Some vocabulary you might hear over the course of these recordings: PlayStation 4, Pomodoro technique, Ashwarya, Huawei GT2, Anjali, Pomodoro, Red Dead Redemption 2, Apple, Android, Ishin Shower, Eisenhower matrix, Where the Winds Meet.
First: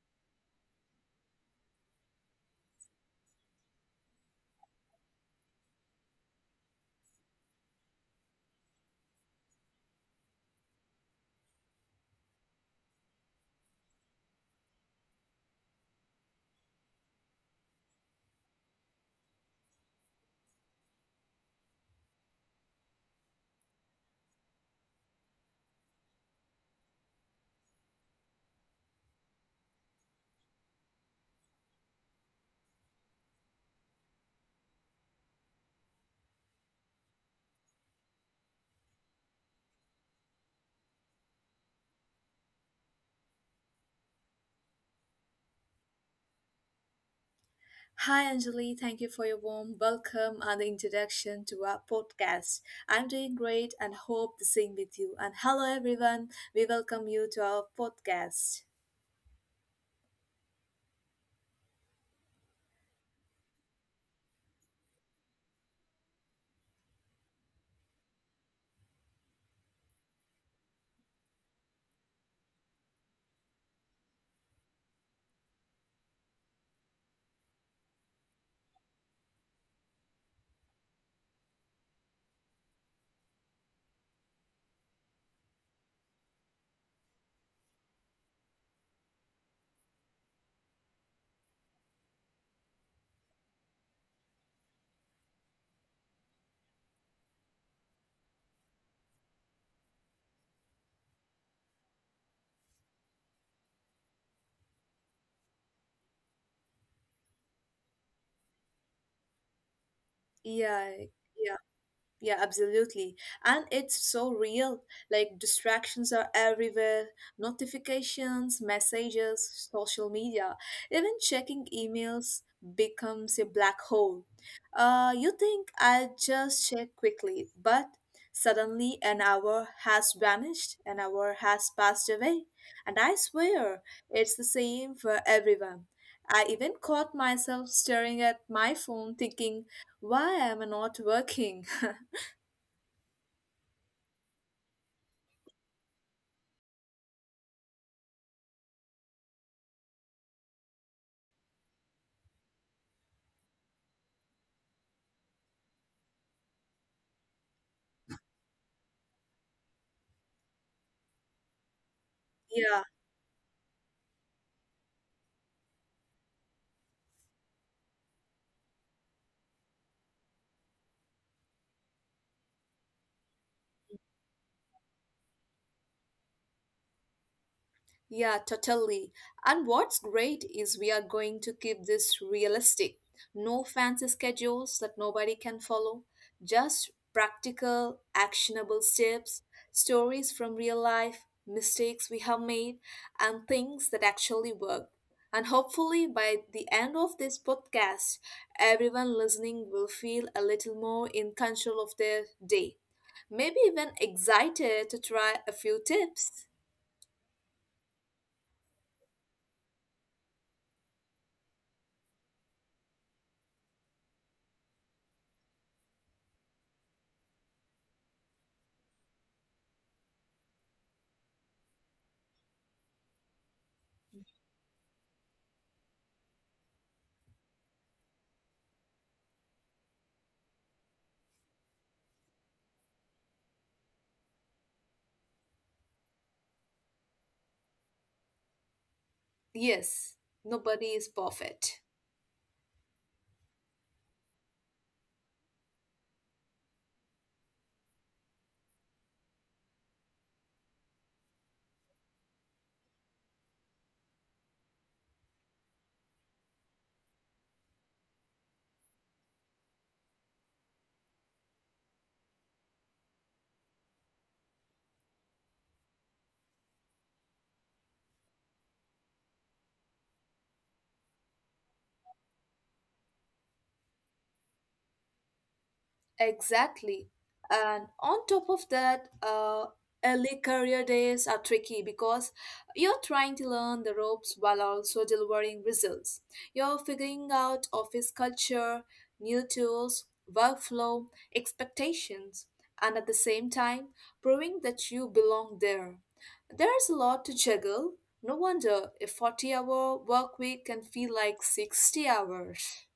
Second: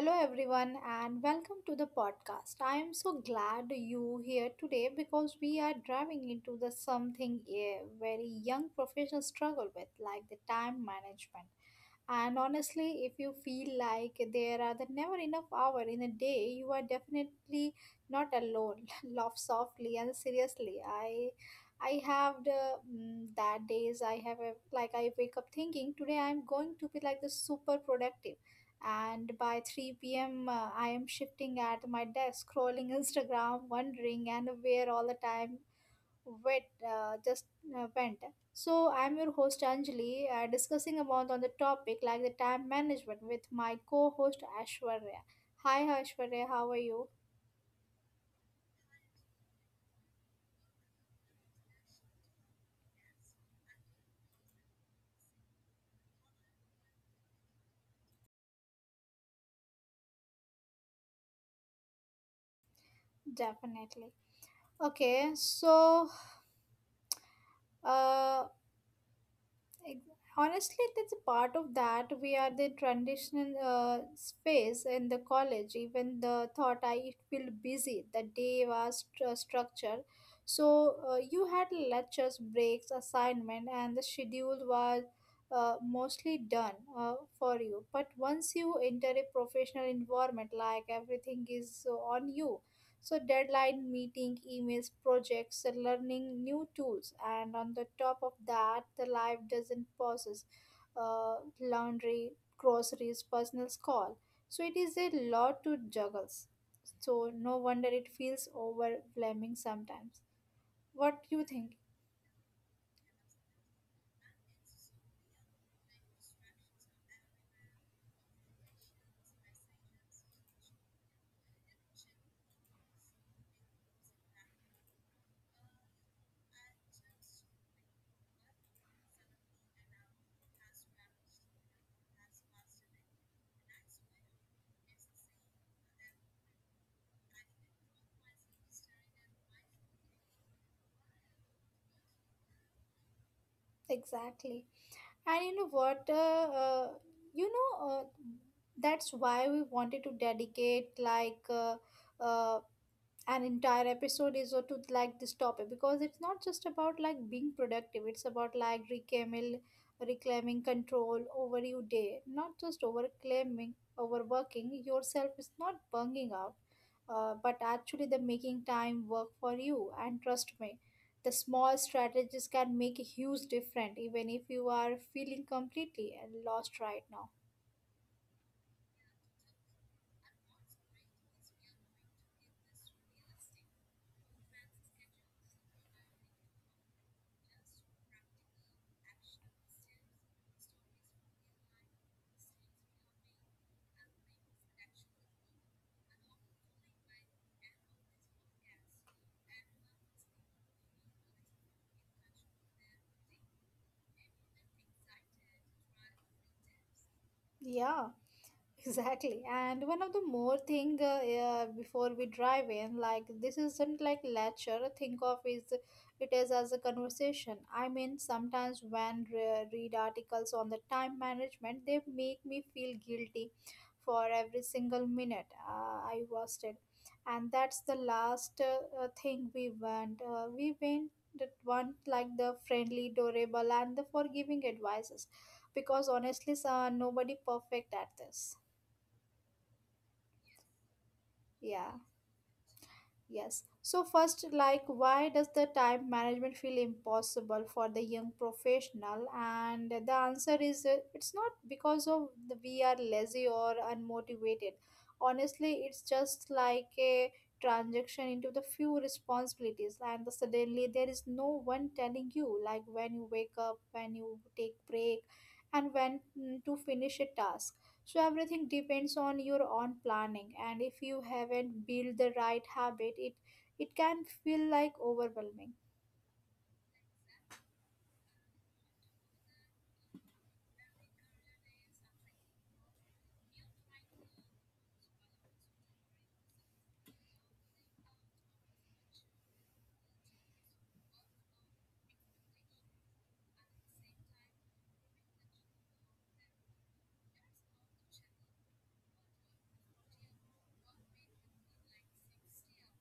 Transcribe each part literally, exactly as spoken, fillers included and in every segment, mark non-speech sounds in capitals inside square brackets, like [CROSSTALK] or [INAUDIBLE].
hello everyone, and welcome to the podcast. I am so glad you here today because we are driving into the something a very young professionals struggle with, like the time management. And honestly, if you feel like there are the never enough hour in a day, you are definitely not alone. [LAUGHS] Laugh softly and seriously. I I have the mm, that days I have a, like I wake up thinking today I'm going to be like the super productive and by three p m uh, I am shifting at my desk, scrolling Instagram, wondering and where all the time wet uh, just uh, went. So I'm your host Anjali, uh, discussing about on the topic like the time management with my co-host Ashwarya. Hi Ashwarya, how are you? Hi, Anjali. Thank you for your warm welcome and the introduction to our podcast. I'm doing great and hope the same with you. And hello, everyone. We welcome you to our podcast. Definitely. Okay, so uh, Ex- honestly, that's a part of that. We are the transitional uh, space in the college. Even the thought I feel busy. The day was stru- structured, so uh, you had lectures, breaks, assignment, and the schedule was uh, mostly done uh, for you. But once you enter a professional environment, like everything is on you, so deadline meeting, emails, projects, and learning new tools, and on the top of that, the life doesn't pauses. Uh, laundry, groceries, personal call. So it is a lot to juggle. So no wonder it feels overwhelming sometimes. Yeah, What do you yeah. think? Yeah, absolutely. And it's so real. Like distractions are everywhere, notifications, messages, social media, even checking emails becomes a black hole. Uh, you think I'll just check quickly, but suddenly an hour has vanished, an hour has passed away. And I swear it's the same for everyone. I even caught myself staring at my phone thinking, why am I not working? [LAUGHS] Exactly. And you know what? Uh, uh, you know uh, that's why we wanted to dedicate like. Uh, uh, an entire episode is to like this topic because it's not just about like being productive, it's about like reclaiming reclaiming control over your day, not Yeah, just overclaiming, overworking yourself is not bunging out, uh, but actually the making time work for you. And trust me, the small strategies can make a huge difference even if you are feeling completely lost right now. yeah, totally. And what's great is we are going to keep this realistic. No fancy schedules that nobody can follow, just practical, actionable steps, stories from real life, mistakes we have made, and things that actually work. And hopefully, by the end of this podcast, everyone listening will feel a little more in control of their day. Maybe even excited to try a few tips. Yeah. Exactly. And one of the more thing, uh, uh, before we drive in, like this isn't like lecture. Think of is it is as a conversation. I mean, sometimes when re- read articles on the time management, they make me feel guilty for every single minute uh, I wasted. And that's the last uh, uh, thing we want. Uh, we went that want like the friendly, durable, and the forgiving advices, because honestly, sir, nobody perfect at this. Yes, nobody is perfect. Yeah, yes. So first, like, why does the time management feel impossible for the young professional? And the answer is, uh, it's not because of the, we are lazy or unmotivated. Honestly, it's just like a transaction into the few responsibilities, and the suddenly there is no one telling you, like, when you wake up, when you take break, and when mm, to finish a task, so everything depends on your own planning, and if you haven't built the right habit, it it can feel like overwhelming. Exactly. And on top of that, uh, early career days are tricky because you're trying to learn the ropes while also delivering results. You're figuring out office culture, new tools, workflow, expectations, and at the same time, proving that you belong there. There's a lot to juggle. No wonder a forty hour work week can feel like sixty hours.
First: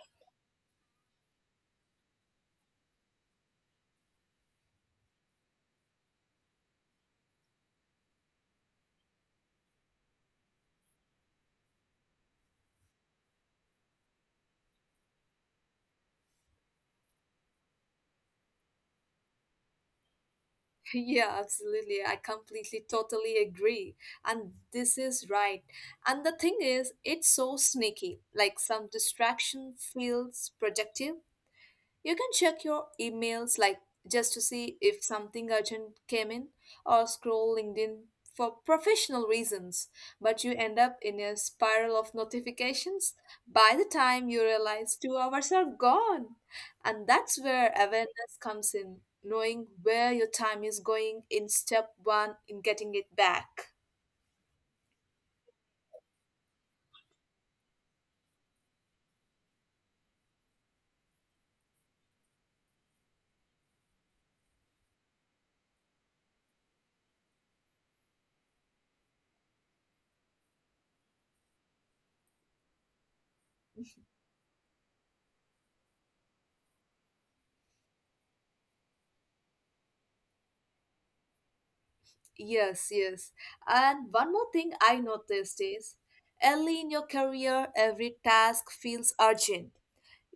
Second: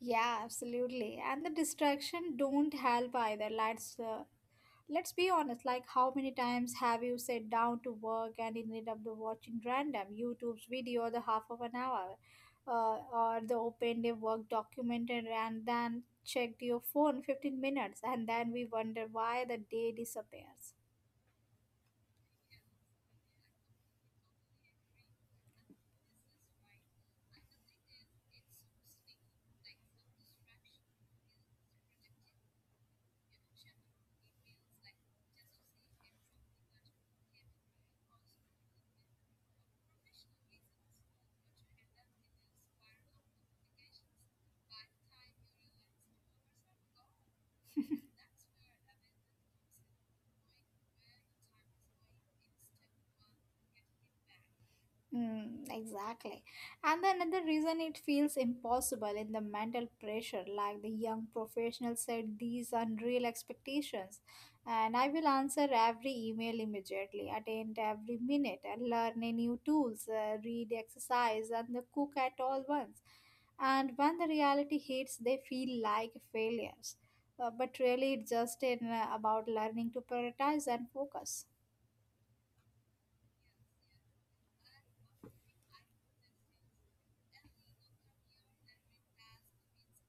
Yeah, absolutely. And the distraction don't help either. Let's uh, let's be honest, like how many times have you sat down to work and ended up the watching random YouTube's video the half of an hour, uh, or the opened a work document and and then checked your phone fifteen minutes and then we wonder why the day disappears. [LAUGHS] Yeah, absolutely. I completely, totally agree. And this is right. And the thing is, it's so sneaky. Like some distraction feels productive, you can check your emails like just to see if something urgent came in or scroll LinkedIn for professional reasons, but you end up in a spiral of notifications by the time you realize two hours are gone. And that's where awareness comes in, knowing where your time is going in step one in getting it back. Mm, exactly. And then another reason it feels impossible in the mental pressure, like the young professional said, these unreal expectations. And I will answer every email immediately, attend every minute, and learn a new tools, uh, read, exercise, and the cook at all once. And when the reality hits, they feel like failures. Uh, but really, it's just in, uh, about learning to prioritize and focus. Yes, yes. And one more thing I noticed is early in your career every task feels urgent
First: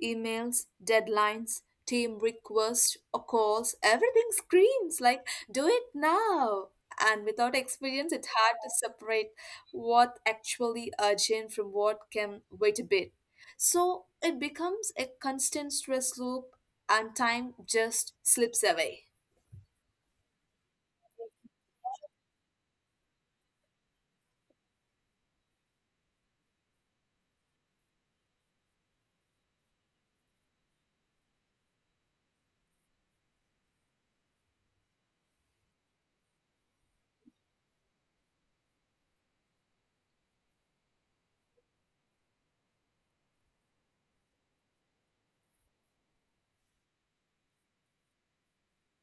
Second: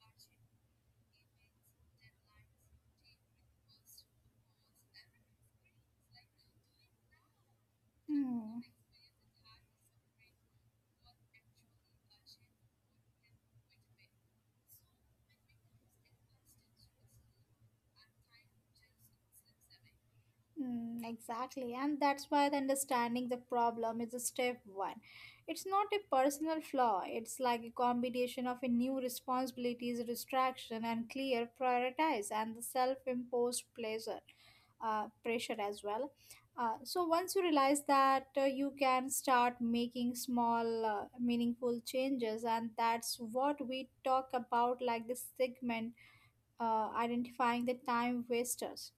emails, deadlines, team requests, or calls, everything screams like, do it now. And without experience, it's hard Hmm. to separate what actually urgent from what can wait a bit. So it becomes a constant stress loop, and time just slips away. Mm, exactly, and that's why the understanding the problem is a step one. It's not a personal flaw, it's like a combination of a new responsibilities, distraction, and clear prioritize, and the self imposed pleasure. Uh, pressure as well. Uh, so, once you realize that, uh, you can start making small, uh, meaningful changes, and that's what we talk about like this segment, uh, identifying the time wasters.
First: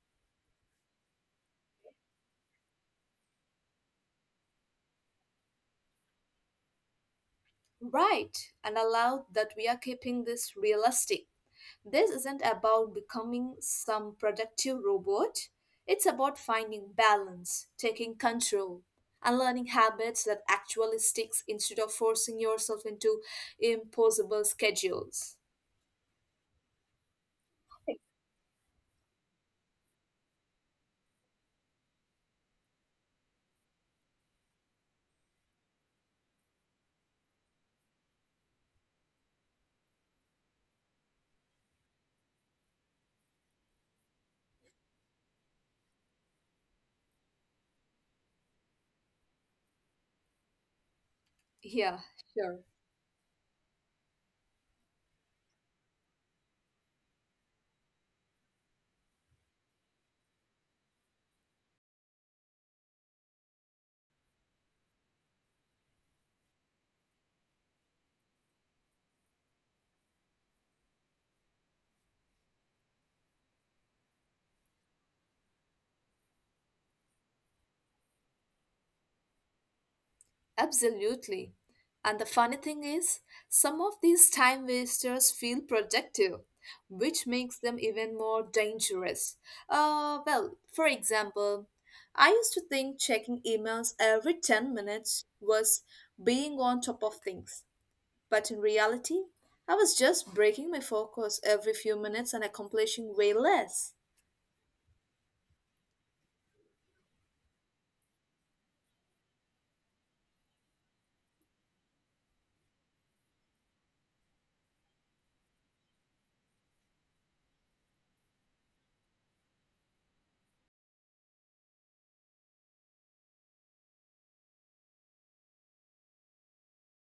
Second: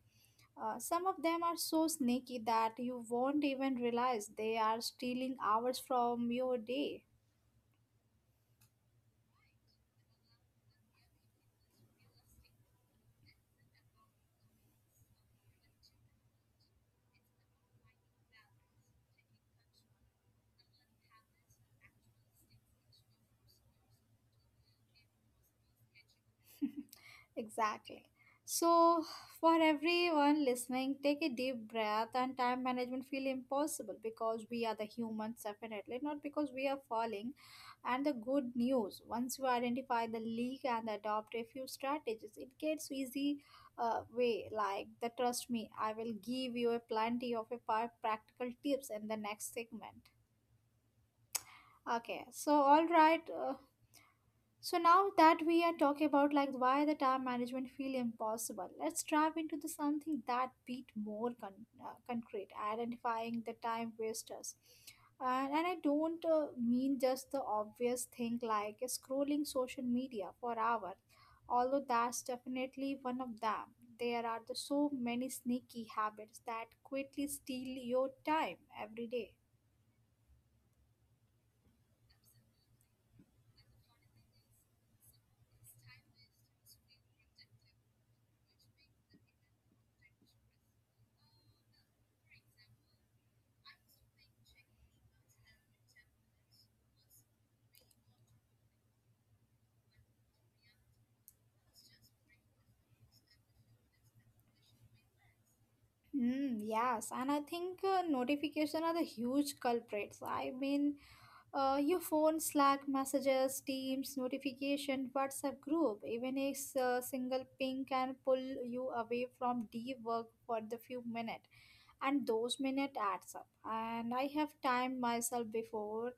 Uh, some of them are so sneaky that you won't even realize they are stealing hours from your day. Right, and allow that we are keeping this realistic. This isn't about becoming some productive robot. It's about finding balance, taking control, and learning habits that actually sticks instead of forcing yourself into impossible schedules. Exactly. So, for everyone listening, take a deep breath and time management feel impossible because we are the humans, definitely, not because we are falling. And the good news, once you identify the leak and adopt a few strategies, it gets easy uh, way. Like the trust me, I will give you a plenty of a five practical tips in the next segment. Yeah, sure. Okay, so all right, uh, so now that we are talking about like why the time management feel impossible, let's dive into the something that beat more con- uh, concrete, identifying the time wasters. And, and I don't uh, mean just the obvious thing like scrolling social media for hours, although that's definitely one of them. There are the so many sneaky habits that quickly steal your time every day. Absolutely. And the funny thing is, some of these time wasters feel productive, which makes them even more dangerous. Uh, well, for example, I used to think checking emails every ten minutes was being on top of things, but in reality, I was just breaking my focus every few minutes and accomplishing way less. Mm, yes, and I think uh, notification are the huge culprits. I mean, Uh, your phone, Slack messages, Teams, notification, WhatsApp group, even a s- uh, single ping can pull you away from deep work for the few minutes, and those minutes adds up. And I have timed myself before.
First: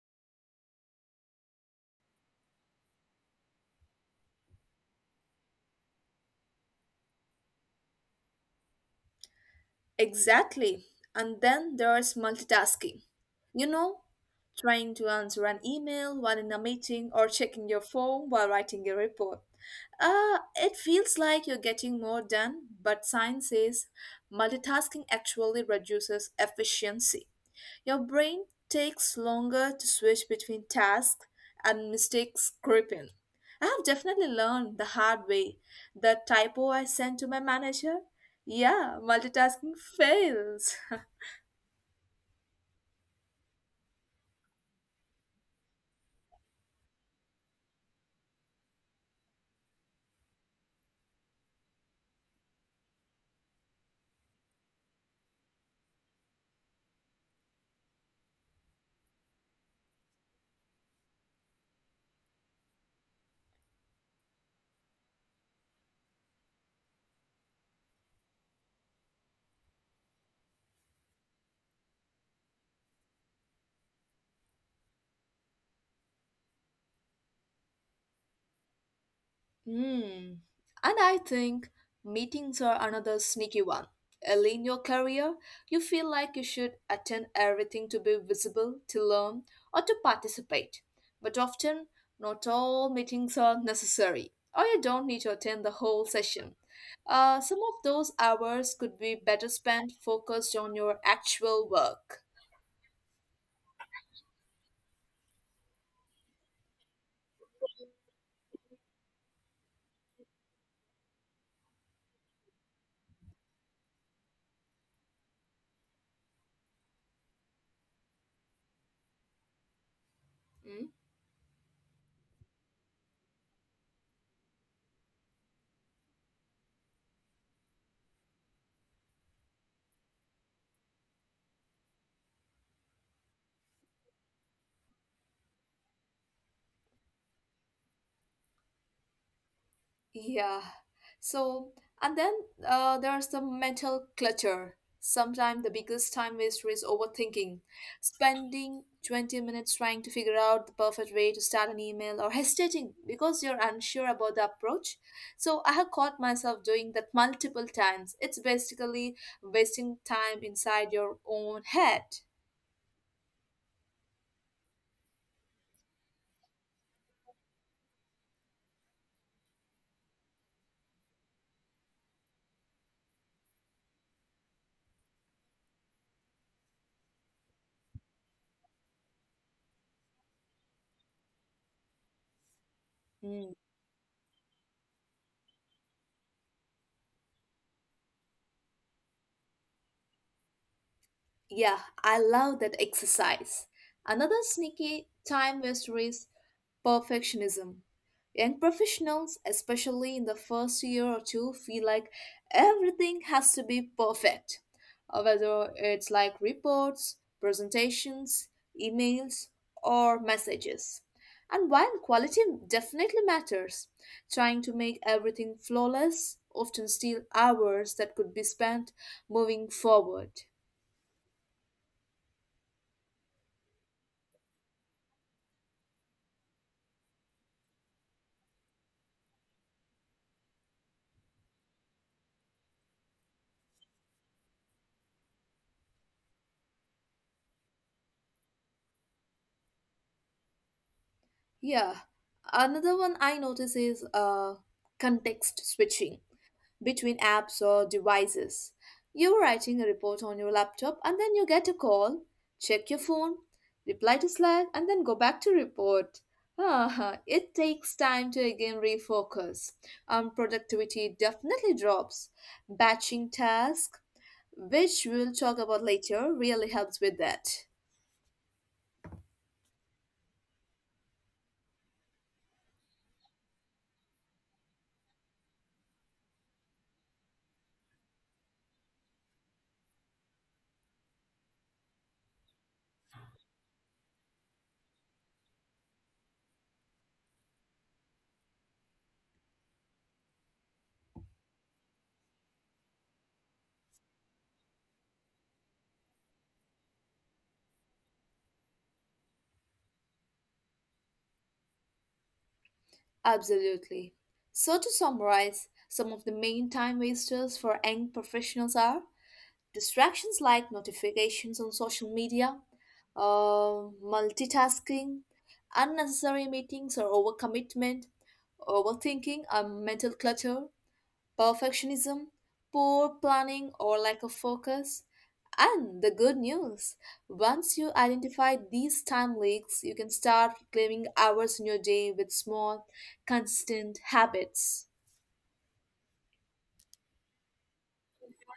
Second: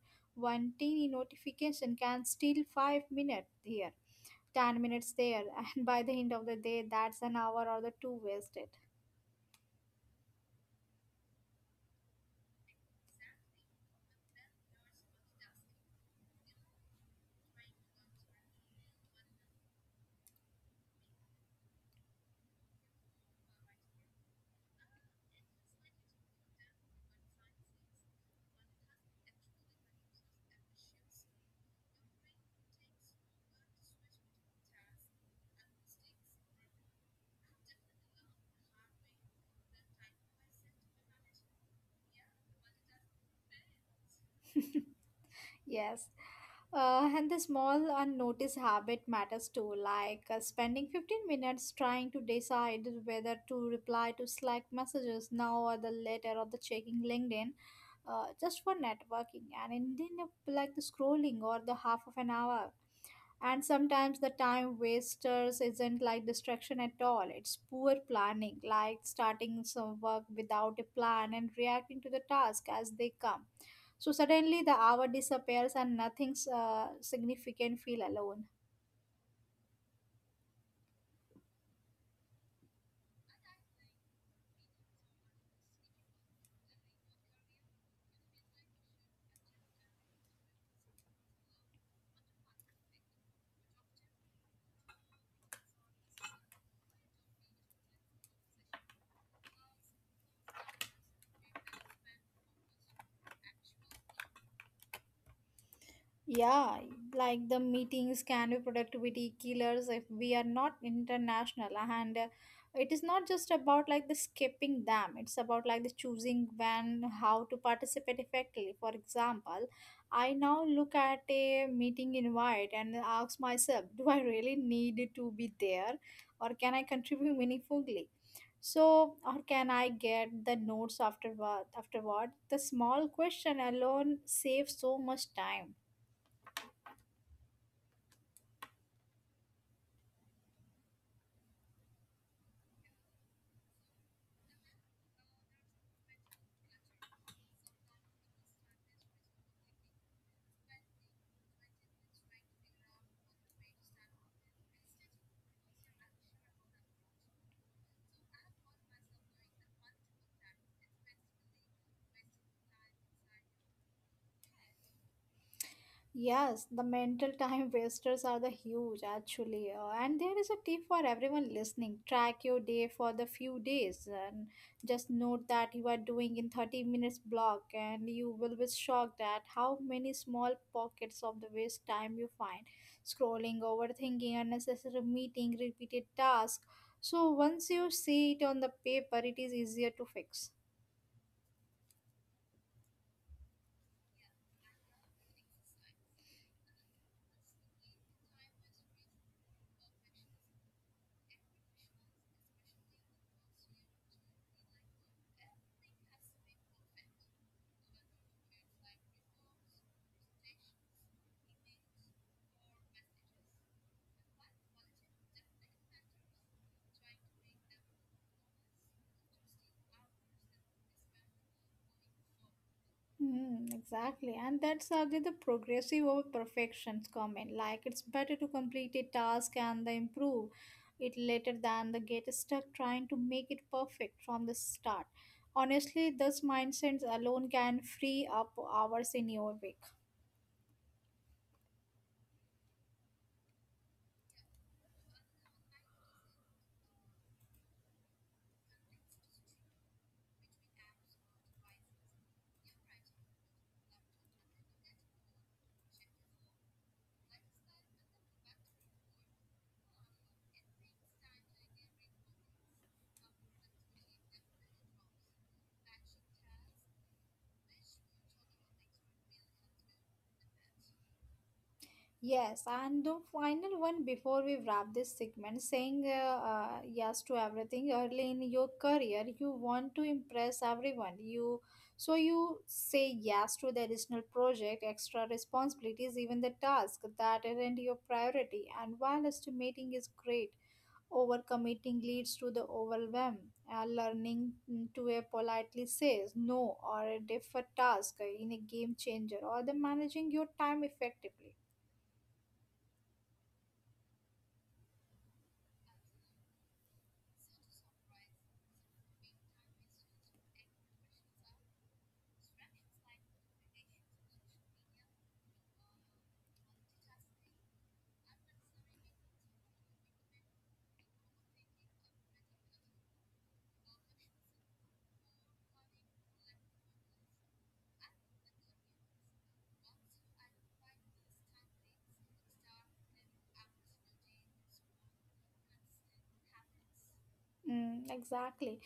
One teeny notification can steal five minutes here, ten minutes there, [LAUGHS] and by the end of the day, that's an hour or the two wasted. Exactly. And then there's multitasking. You know, trying to answer an email while in a meeting or checking your phone while writing a report. Uh, it feels like you're getting more done, but science says multitasking actually reduces efficiency. Your brain takes longer to switch between tasks and mistakes creep in. I have definitely learned the hard way. The typo I sent to my manager? Yeah, multitasking fails. [LAUGHS] [LAUGHS] Yes. Uh, and the small unnoticed habit matters too, like uh, spending fifteen minutes trying to decide whether to reply to Slack messages now or the later, or the checking LinkedIn, uh, just for networking and ending up like the scrolling or the half of an hour. And sometimes the time wasters isn't like distraction at all, it's poor planning, like starting some work without a plan and reacting to the task as they come, so suddenly the hour disappears and nothing uh, significant feel alone. Hmm. And I think meetings are another sneaky one. Early in your career, you feel like you should attend everything to be visible, to learn, or to participate. But often, not all meetings are necessary, or you don't need to attend the whole session. Uh, some of those hours could be better spent focused on your actual work. Yeah, like the meetings can be productivity killers if we are not international. And uh, it is not just about like the skipping them, it's about like the choosing when, how to participate effectively. For example, I Hmm? now look at a meeting invite and ask myself, do I really need to be there, or can I contribute meaningfully? So, or can I get the notes afterward? Afterward, the small question alone saves so much time. Yeah. So, and then uh, there's the mental clutter. Sometimes the biggest time waster is overthinking. Spending twenty minutes trying to figure out the perfect way to start an email or hesitating because you're unsure about the approach. So, I have caught myself doing that multiple times. It's basically wasting time inside your own head. Yes, the mental time [LAUGHS] wasters are the huge actually, uh, and there is a tip for everyone listening. Track your day for the few days, and just note that you are doing in thirty minutes block, and you will be shocked at how many small pockets of the waste time you find. Mm. Scrolling, overthinking, unnecessary meeting, repeated task. So once you see it on the paper, it is easier to fix. Yeah, I love that exercise. Another sneaky time waster is perfectionism. Young professionals, especially in the first year or two, feel like everything has to be perfect. Uh, Whether it's like reports, presentations, emails, or messages. And while quality definitely matters, trying to make everything flawless often steals hours that could be spent moving forward. Mm, exactly, and that's again the progressive over perfections comment. Like it's better to complete a task and then improve it later than the get stuck trying to make it perfect from the start. Honestly, this mindset alone can free up hours in your week. Yeah, another one I notice is uh, context switching between apps or devices. You're writing a report on your laptop and then you get a call, check your phone, reply to Slack, and then go back to report. Ah, it takes time to again refocus. Um, productivity definitely drops. Batching tasks, which we'll talk about later, really helps with that. Yes, and the final one before we wrap this segment, saying uh, uh, yes to everything early in your career, you want to impress everyone. You, so you say yes to the additional project, extra responsibilities, even the task that aren't your priority. And while estimating is great, overcommitting leads to the overwhelm. Uh, learning mm, to a politely says no or a different task in a game changer, or the managing your time effectively. Absolutely. So, to summarize, some of the main time wasters for young professionals are distractions like notifications on social media, uh, multitasking, unnecessary meetings or overcommitment, overthinking or mental clutter, perfectionism, poor planning or lack of focus. And the good news once you identify these time leaks, you can start reclaiming hours in your day with small, consistent habits. Mm, exactly.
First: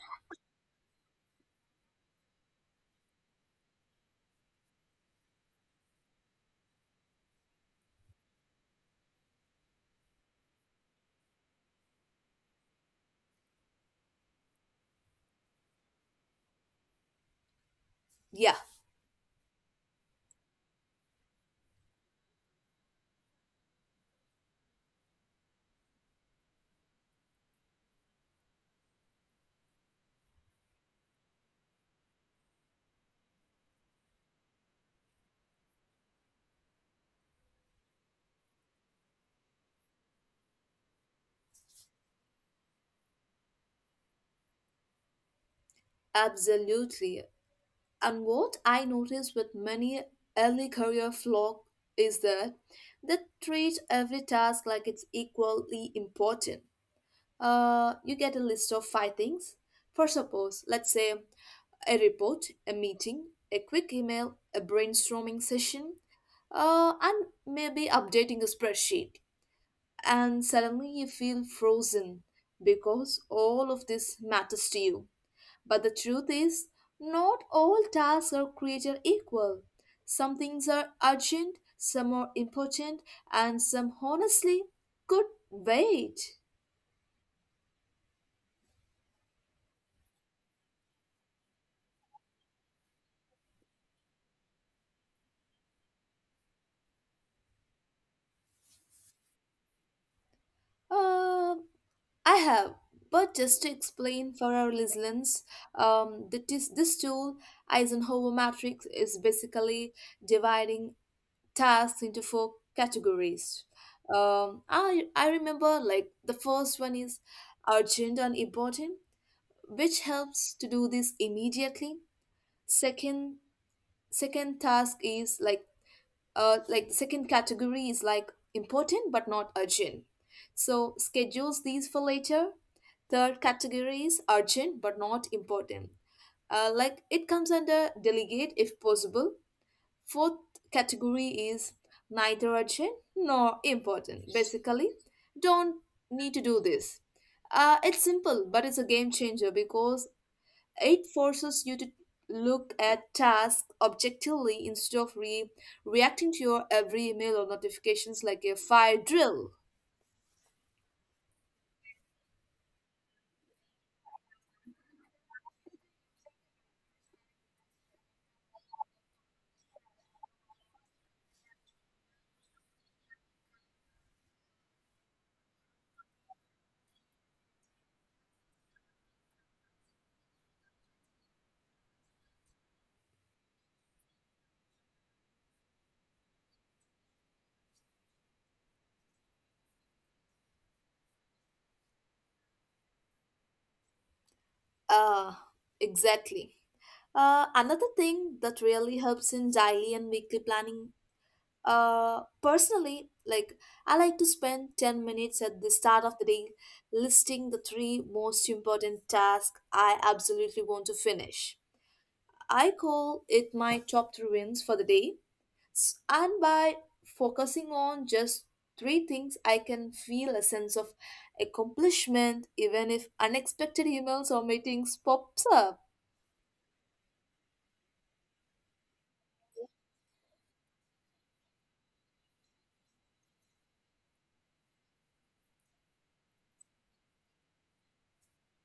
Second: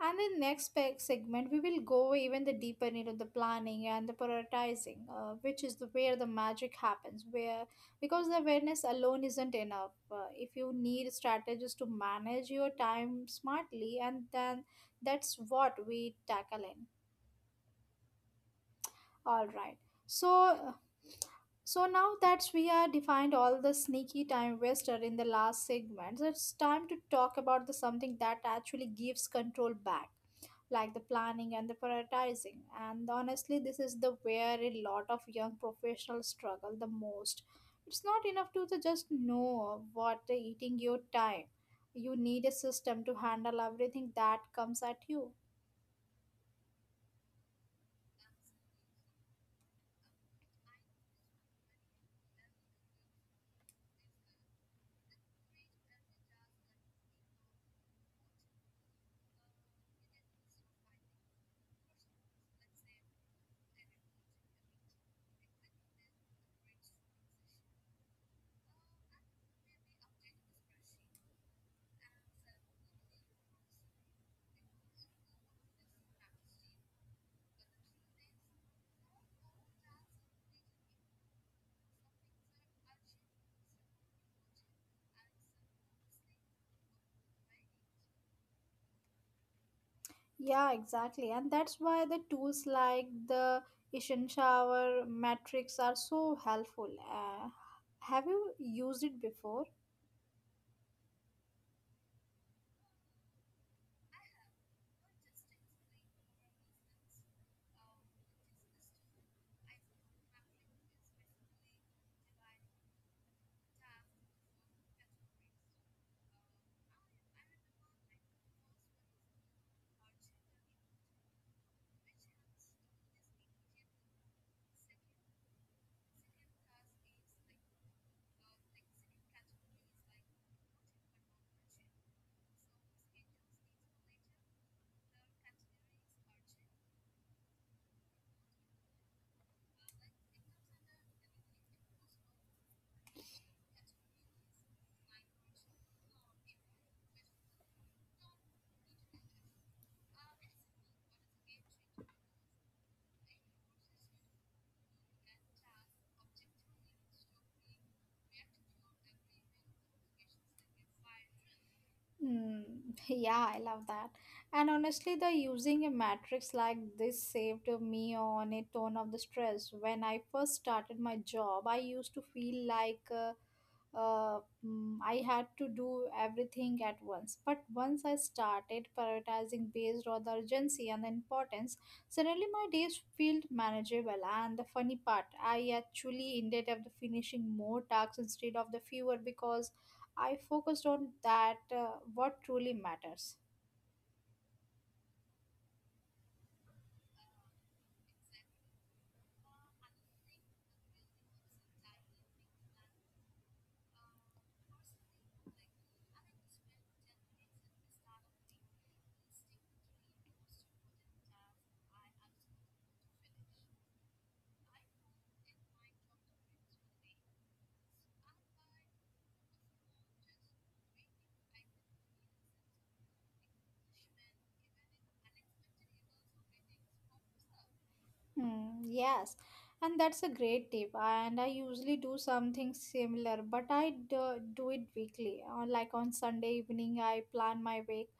And in next pe- segment, we will go even the deeper into the planning and the prioritizing, uh, which is the, where the magic happens. Where, because the awareness alone isn't enough. Uh, if you need strategies to manage your time smartly, and then that's what we tackle in. Yeah, All right. So so now that we are defined all the sneaky time waster in the last segment, it's time to talk about the something that actually gives control back, like the planning and the prioritizing. And honestly, this is the where a lot of young professionals struggle the most. It's not enough to the just know what the eating your time. You need a system to handle everything that comes at you. absolutely. And what I notice with many early career flock is that they treat every task like it's equally important. Uh, you get a list of five things. For suppose, let's say a report, a meeting, a quick email, a brainstorming session, uh, and maybe updating a spreadsheet. And suddenly you feel frozen because all of this matters to you. But the truth is, not all tasks are created equal. Some things are urgent, some are important, and some honestly could wait. Yeah, exactly. And that's why the tools like the Ishin Shower metrics are so helpful. Uh, have you used it before? Uh, I have, but just to explain for our listeners, um, that this, this tool, Eisenhower matrix, is basically dividing tasks into four categories. Um, I, I remember like the first one is urgent and important which helps to do this immediately. Second, second task is like uh like the second category is like important but not urgent. So schedules these for later. Third category is urgent but not important. Uh, like it comes under delegate if possible. Fourth category is neither urgent nor important. Basically, don't need to do this. Uh, it's simple, but it's a game changer because it forces you to look at tasks objectively instead of re- reacting to your every email or notifications like a fire drill. Hmm. [LAUGHS] Yeah, I love that. And honestly, the using a matrix like this saved me on a ton of the stress. When I first started my job, I used to feel like uh, uh, mm, I had to do everything at once. But once I started prioritizing based on the urgency and the importance, suddenly my days felt manageable. And the funny part, I actually ended up finishing more tasks instead of the fewer because I focused on that uh, what truly matters. Uh, exactly. Uh, another thing that really helps in daily and weekly planning, uh, personally, like I like to spend ten minutes at the start of the day listing the three most important tasks I absolutely want to finish. I call it my top three wins for the day S- and by focusing on just three things, I can feel a sense of accomplishment even if unexpected emails or meetings pops up. Hmm, yes, and that's a great tip. And I usually do something similar, but I do, do it weekly. Uh, Like on Sunday evening, I plan my week,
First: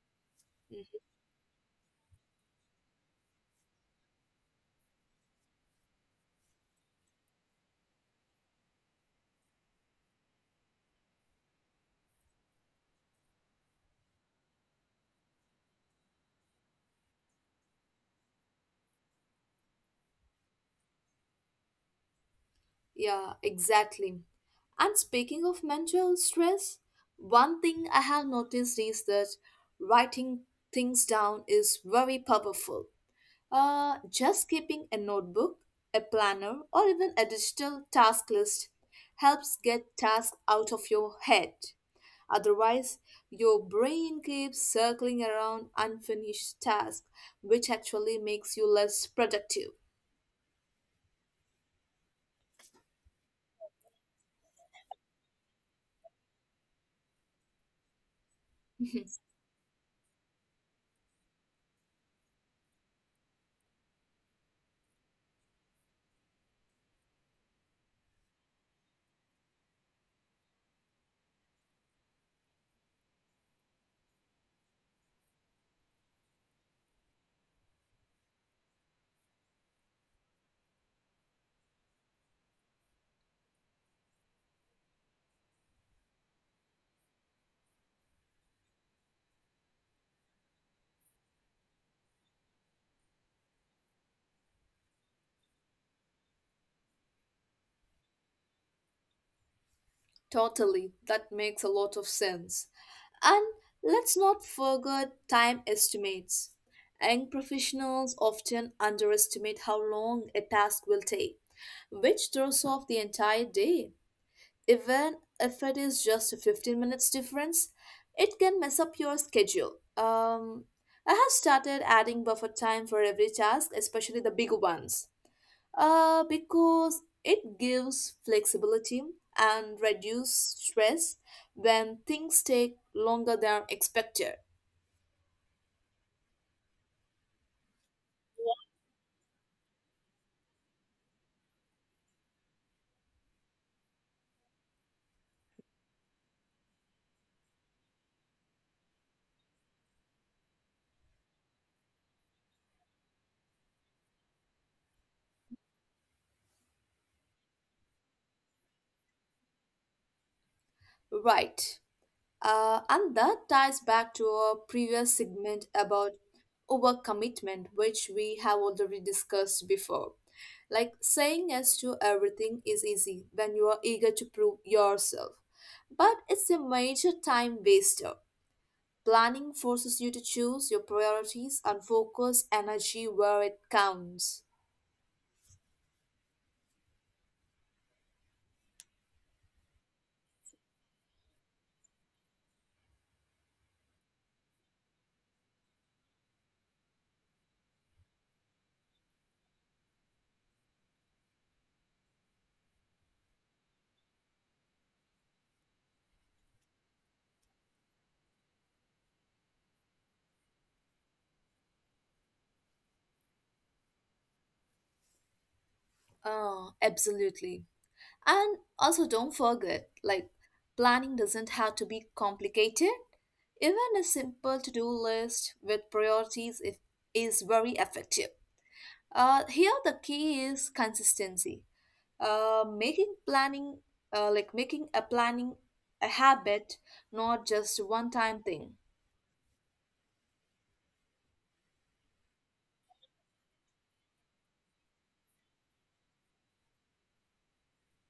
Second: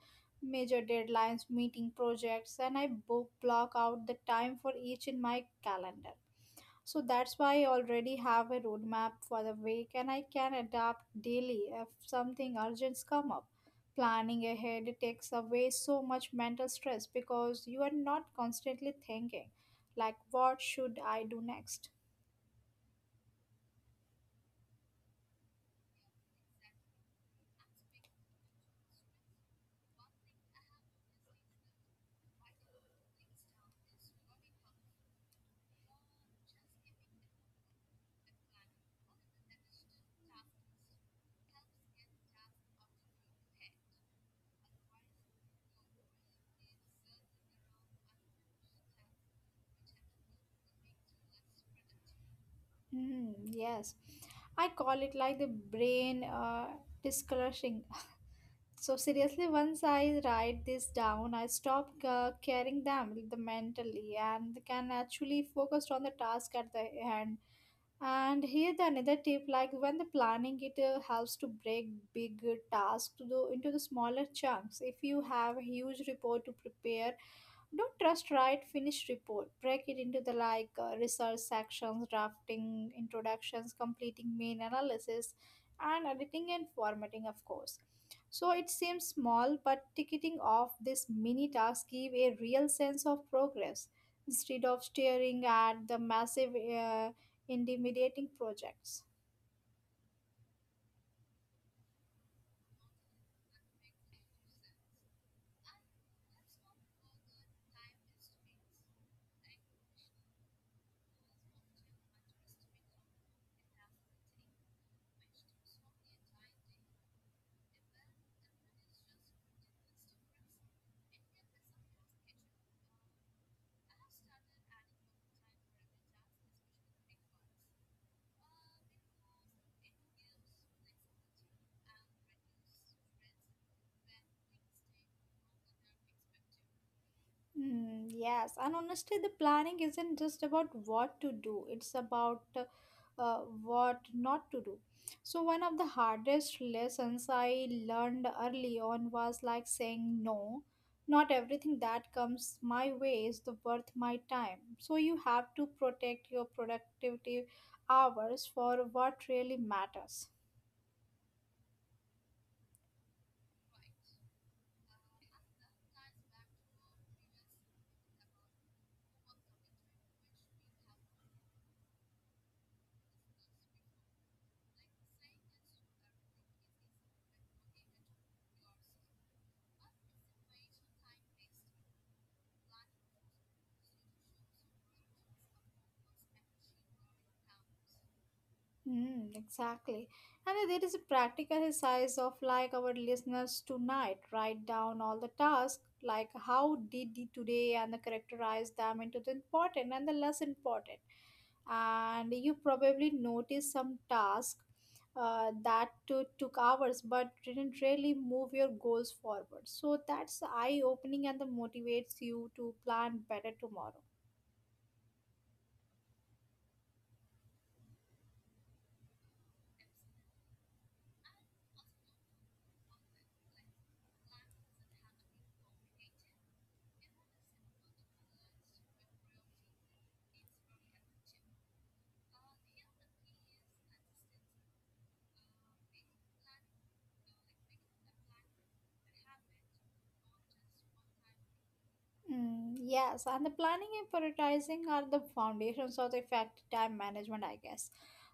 major Mm, deadlines, meeting projects, and I book block out the time for each in my calendar. So that's why I already have a roadmap for the week, and I can adapt daily if something urgent come up. Planning ahead takes away so much mental stress because you are not constantly thinking. Like, what should I do next? yeah, exactly. And speaking of mental stress, one thing I have noticed is that writing things down is very powerful. Uh, just keeping a notebook, a planner, or even a digital task list helps get tasks out of your head. Otherwise, your brain keeps circling around unfinished tasks, which actually makes you less productive. Hmm, yes. I call it like the brain uh, discoloring. So, [LAUGHS] seriously, once I write this down, I stop uh, carrying them the mentally and can actually focus on the task at the hand. And here the another tip, like when the planning, it uh, helps to break big tasks to the, into the smaller chunks. If you have a huge report to prepare, don't just write finished report. Break it into the like uh, research sections, drafting introductions, completing main analysis, and editing and formatting, of course. So it seems small, but ticking off this mini task give a real sense of progress instead of staring at the massive, uh, intimidating projects. Totally, that makes a lot of sense. And let's not forget time estimates. Young professionals often underestimate how long a task will take, which throws off the entire day. Even if it is just a fifteen minutes difference, it can mess up your schedule. Um, I have started adding buffer time for every task, especially the big ones. Uh, because it gives flexibility and reduce stress when things take longer than expected. Mm, yes, and honestly, the planning isn't just about what to do, it's about uh, uh, what not to do. So, one of the hardest lessons I learned early on was like saying no. Not everything that comes my way is the worth my time. So, you have to protect your productivity hours for what really matters. Right. Uh, and that ties back to our previous segment about overcommitment, which we have already discussed before. Like saying yes to everything is easy when you are eager to prove yourself, but it's a major time waster. Planning forces you to choose your priorities and focus energy where it counts. Mm, exactly. And there is a practical exercise of like our listeners tonight write down all the tasks, like how did you today and the characterize them into the important and the less important. And you probably noticed some task uh, that to, took hours but didn't really move your goals forward. So that's eye opening and the motivates you to plan better tomorrow. Oh, absolutely. And also, don't forget like, planning doesn't have to be complicated. Even a simple to do list with priorities if, is very effective. Uh, here, the key is consistency. Uh, making planning, uh, like making a planning a habit, not just one time thing. Mm, yes, and the planning and prioritizing are the foundations of the effective time management, I guess.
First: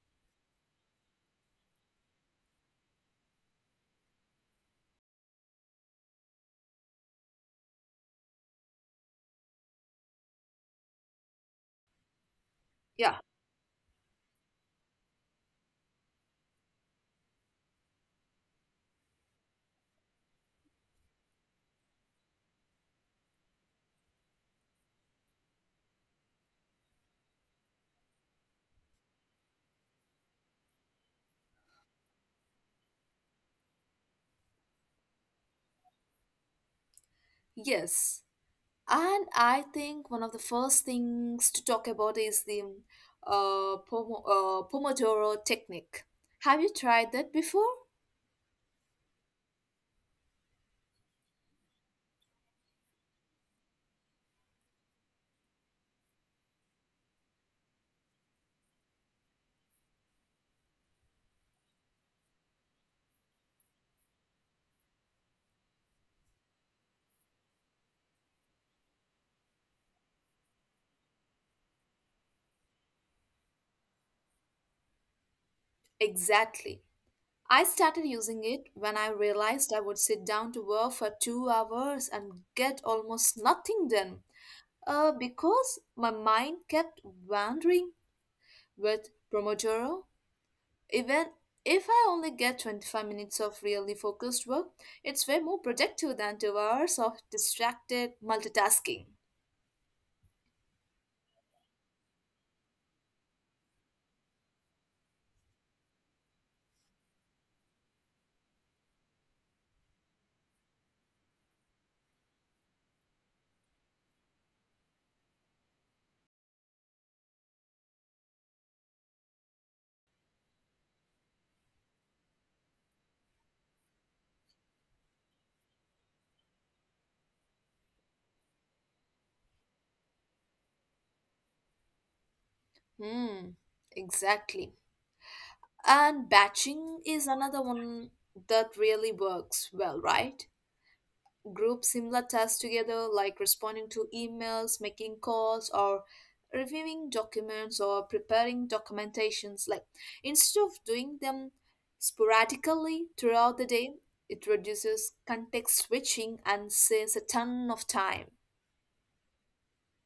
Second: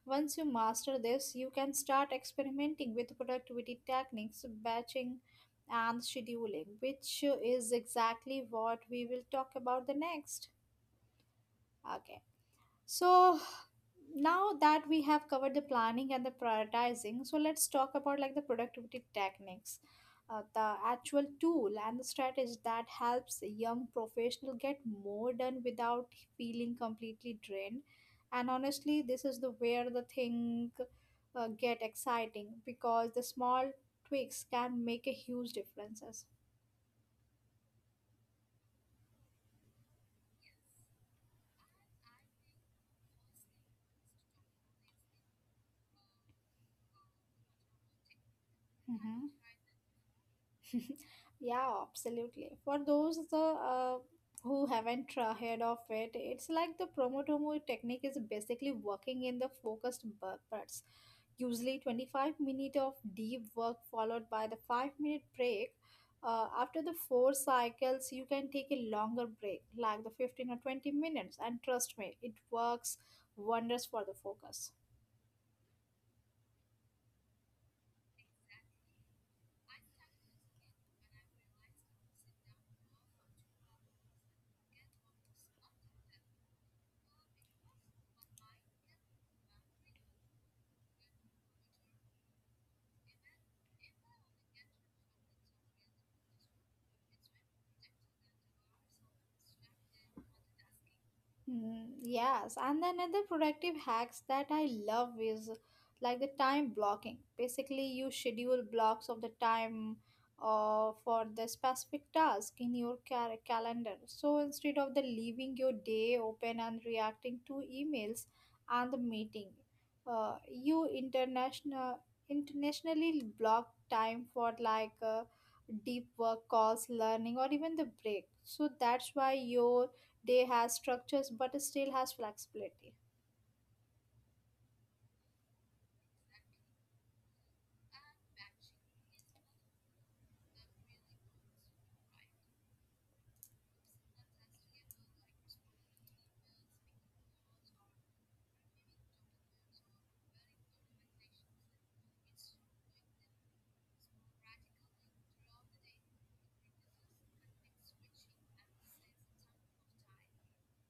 Once you master this, you can start experimenting with productivity techniques, batching, and scheduling, which is exactly what we will talk about the next. Okay, Yeah, so now that we have covered the planning and the prioritizing so let's talk about like the productivity techniques uh, the actual tool and the strategy that helps a young professional get more done without feeling completely drained and honestly this is the where the thing uh, get exciting because the small tweaks can make a huge differences. yes. And I think one of the first things to talk about is the uh, pomo- uh, Pomodoro technique. Have you tried that before? Mm-hmm. [LAUGHS] Yeah, absolutely. For those the uh, who haven't uh, heard of it, it's like the Promotomo technique is basically working in the focused bu- bursts. Usually twenty-five minute of deep work followed by the five minute break. Uh, after the four cycles, you can take a longer break, like the fifteen or twenty minutes, and trust me, it works wonders for the focus. Exactly. I started using it when I realized I would sit down to work for two hours and get almost nothing done uh, because my mind kept wandering with Pomodoro. Even if I only get twenty-five minutes of really focused work, it's way more productive than two hours of distracted multitasking. Mm, yes, and then other productive hacks that I love is like the time blocking. Basically, you schedule blocks of the time uh, for the specific task in your cal- calendar. So instead of the leaving your day open and reacting to emails and the meeting, uh, you international internationally block time for like uh, deep work calls, learning, or even the break. So that's why your they has structures but still has flexibility. Hmm, exactly. And batching is another one that really works well, right? Group similar tasks together, like responding to emails, making calls, or reviewing documents or preparing documentations. Like instead of doing them sporadically throughout the day, it reduces context switching and saves a ton of time.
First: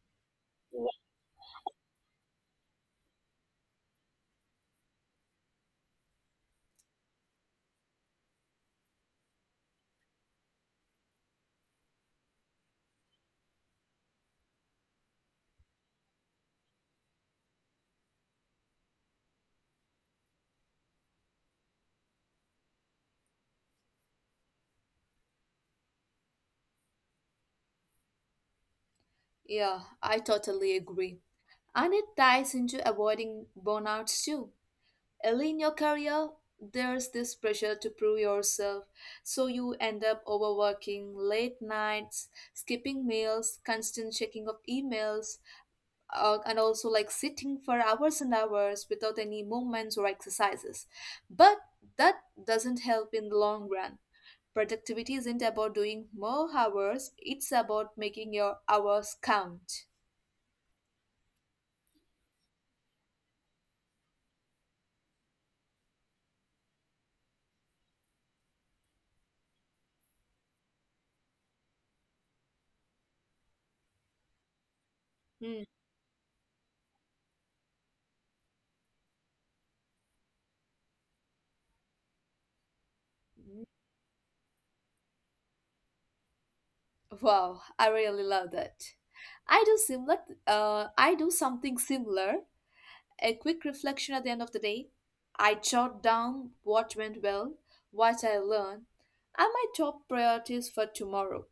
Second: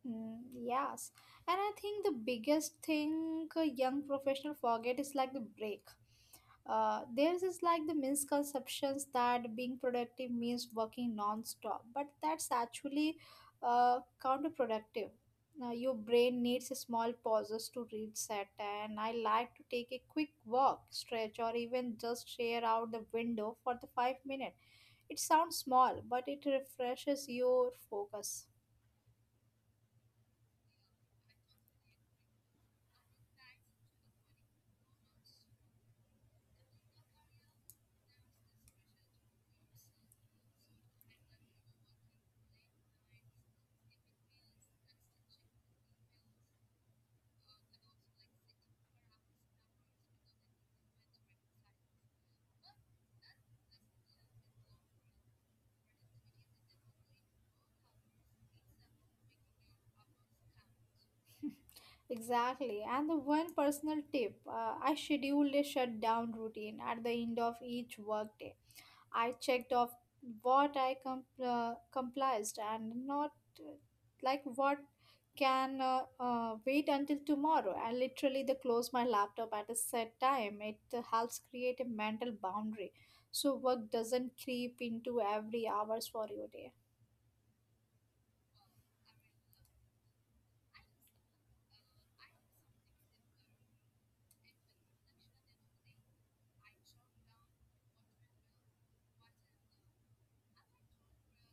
Mm, yes. And I think the biggest thing a young professional forget is like the break. Uh, theirs is like the misconceptions that being productive means working non-stop, but that's actually uh, counterproductive. Now, your brain needs a small pauses to reset, and I like to take a quick walk, stretch, or even just share out the window for the five minutes. It sounds small, but it refreshes your focus. Yeah, I totally agree. And it ties into avoiding burnouts too. And in your career, there's this pressure to prove yourself, so you end up overworking, late nights, skipping meals, constant checking of emails, uh, and also like sitting for hours and hours without any movements or exercises. But that doesn't help in the long run. Productivity isn't about doing more hours, it's about making your hours count. Exactly. And the one personal tip uh, I scheduled a shutdown routine at the end of each workday. I checked off what I com- uh, comprised and not uh, like what Hmm. can uh, uh, wait until tomorrow. I literally the close my laptop at a set time. It uh, helps create a mental boundary so work doesn't creep into every hours for your day. Wow, I really love that. I do similar. Uh, I do something similar. A quick reflection at the end of the day. I jot down what went well, what I learned, and my top priorities for tomorrow.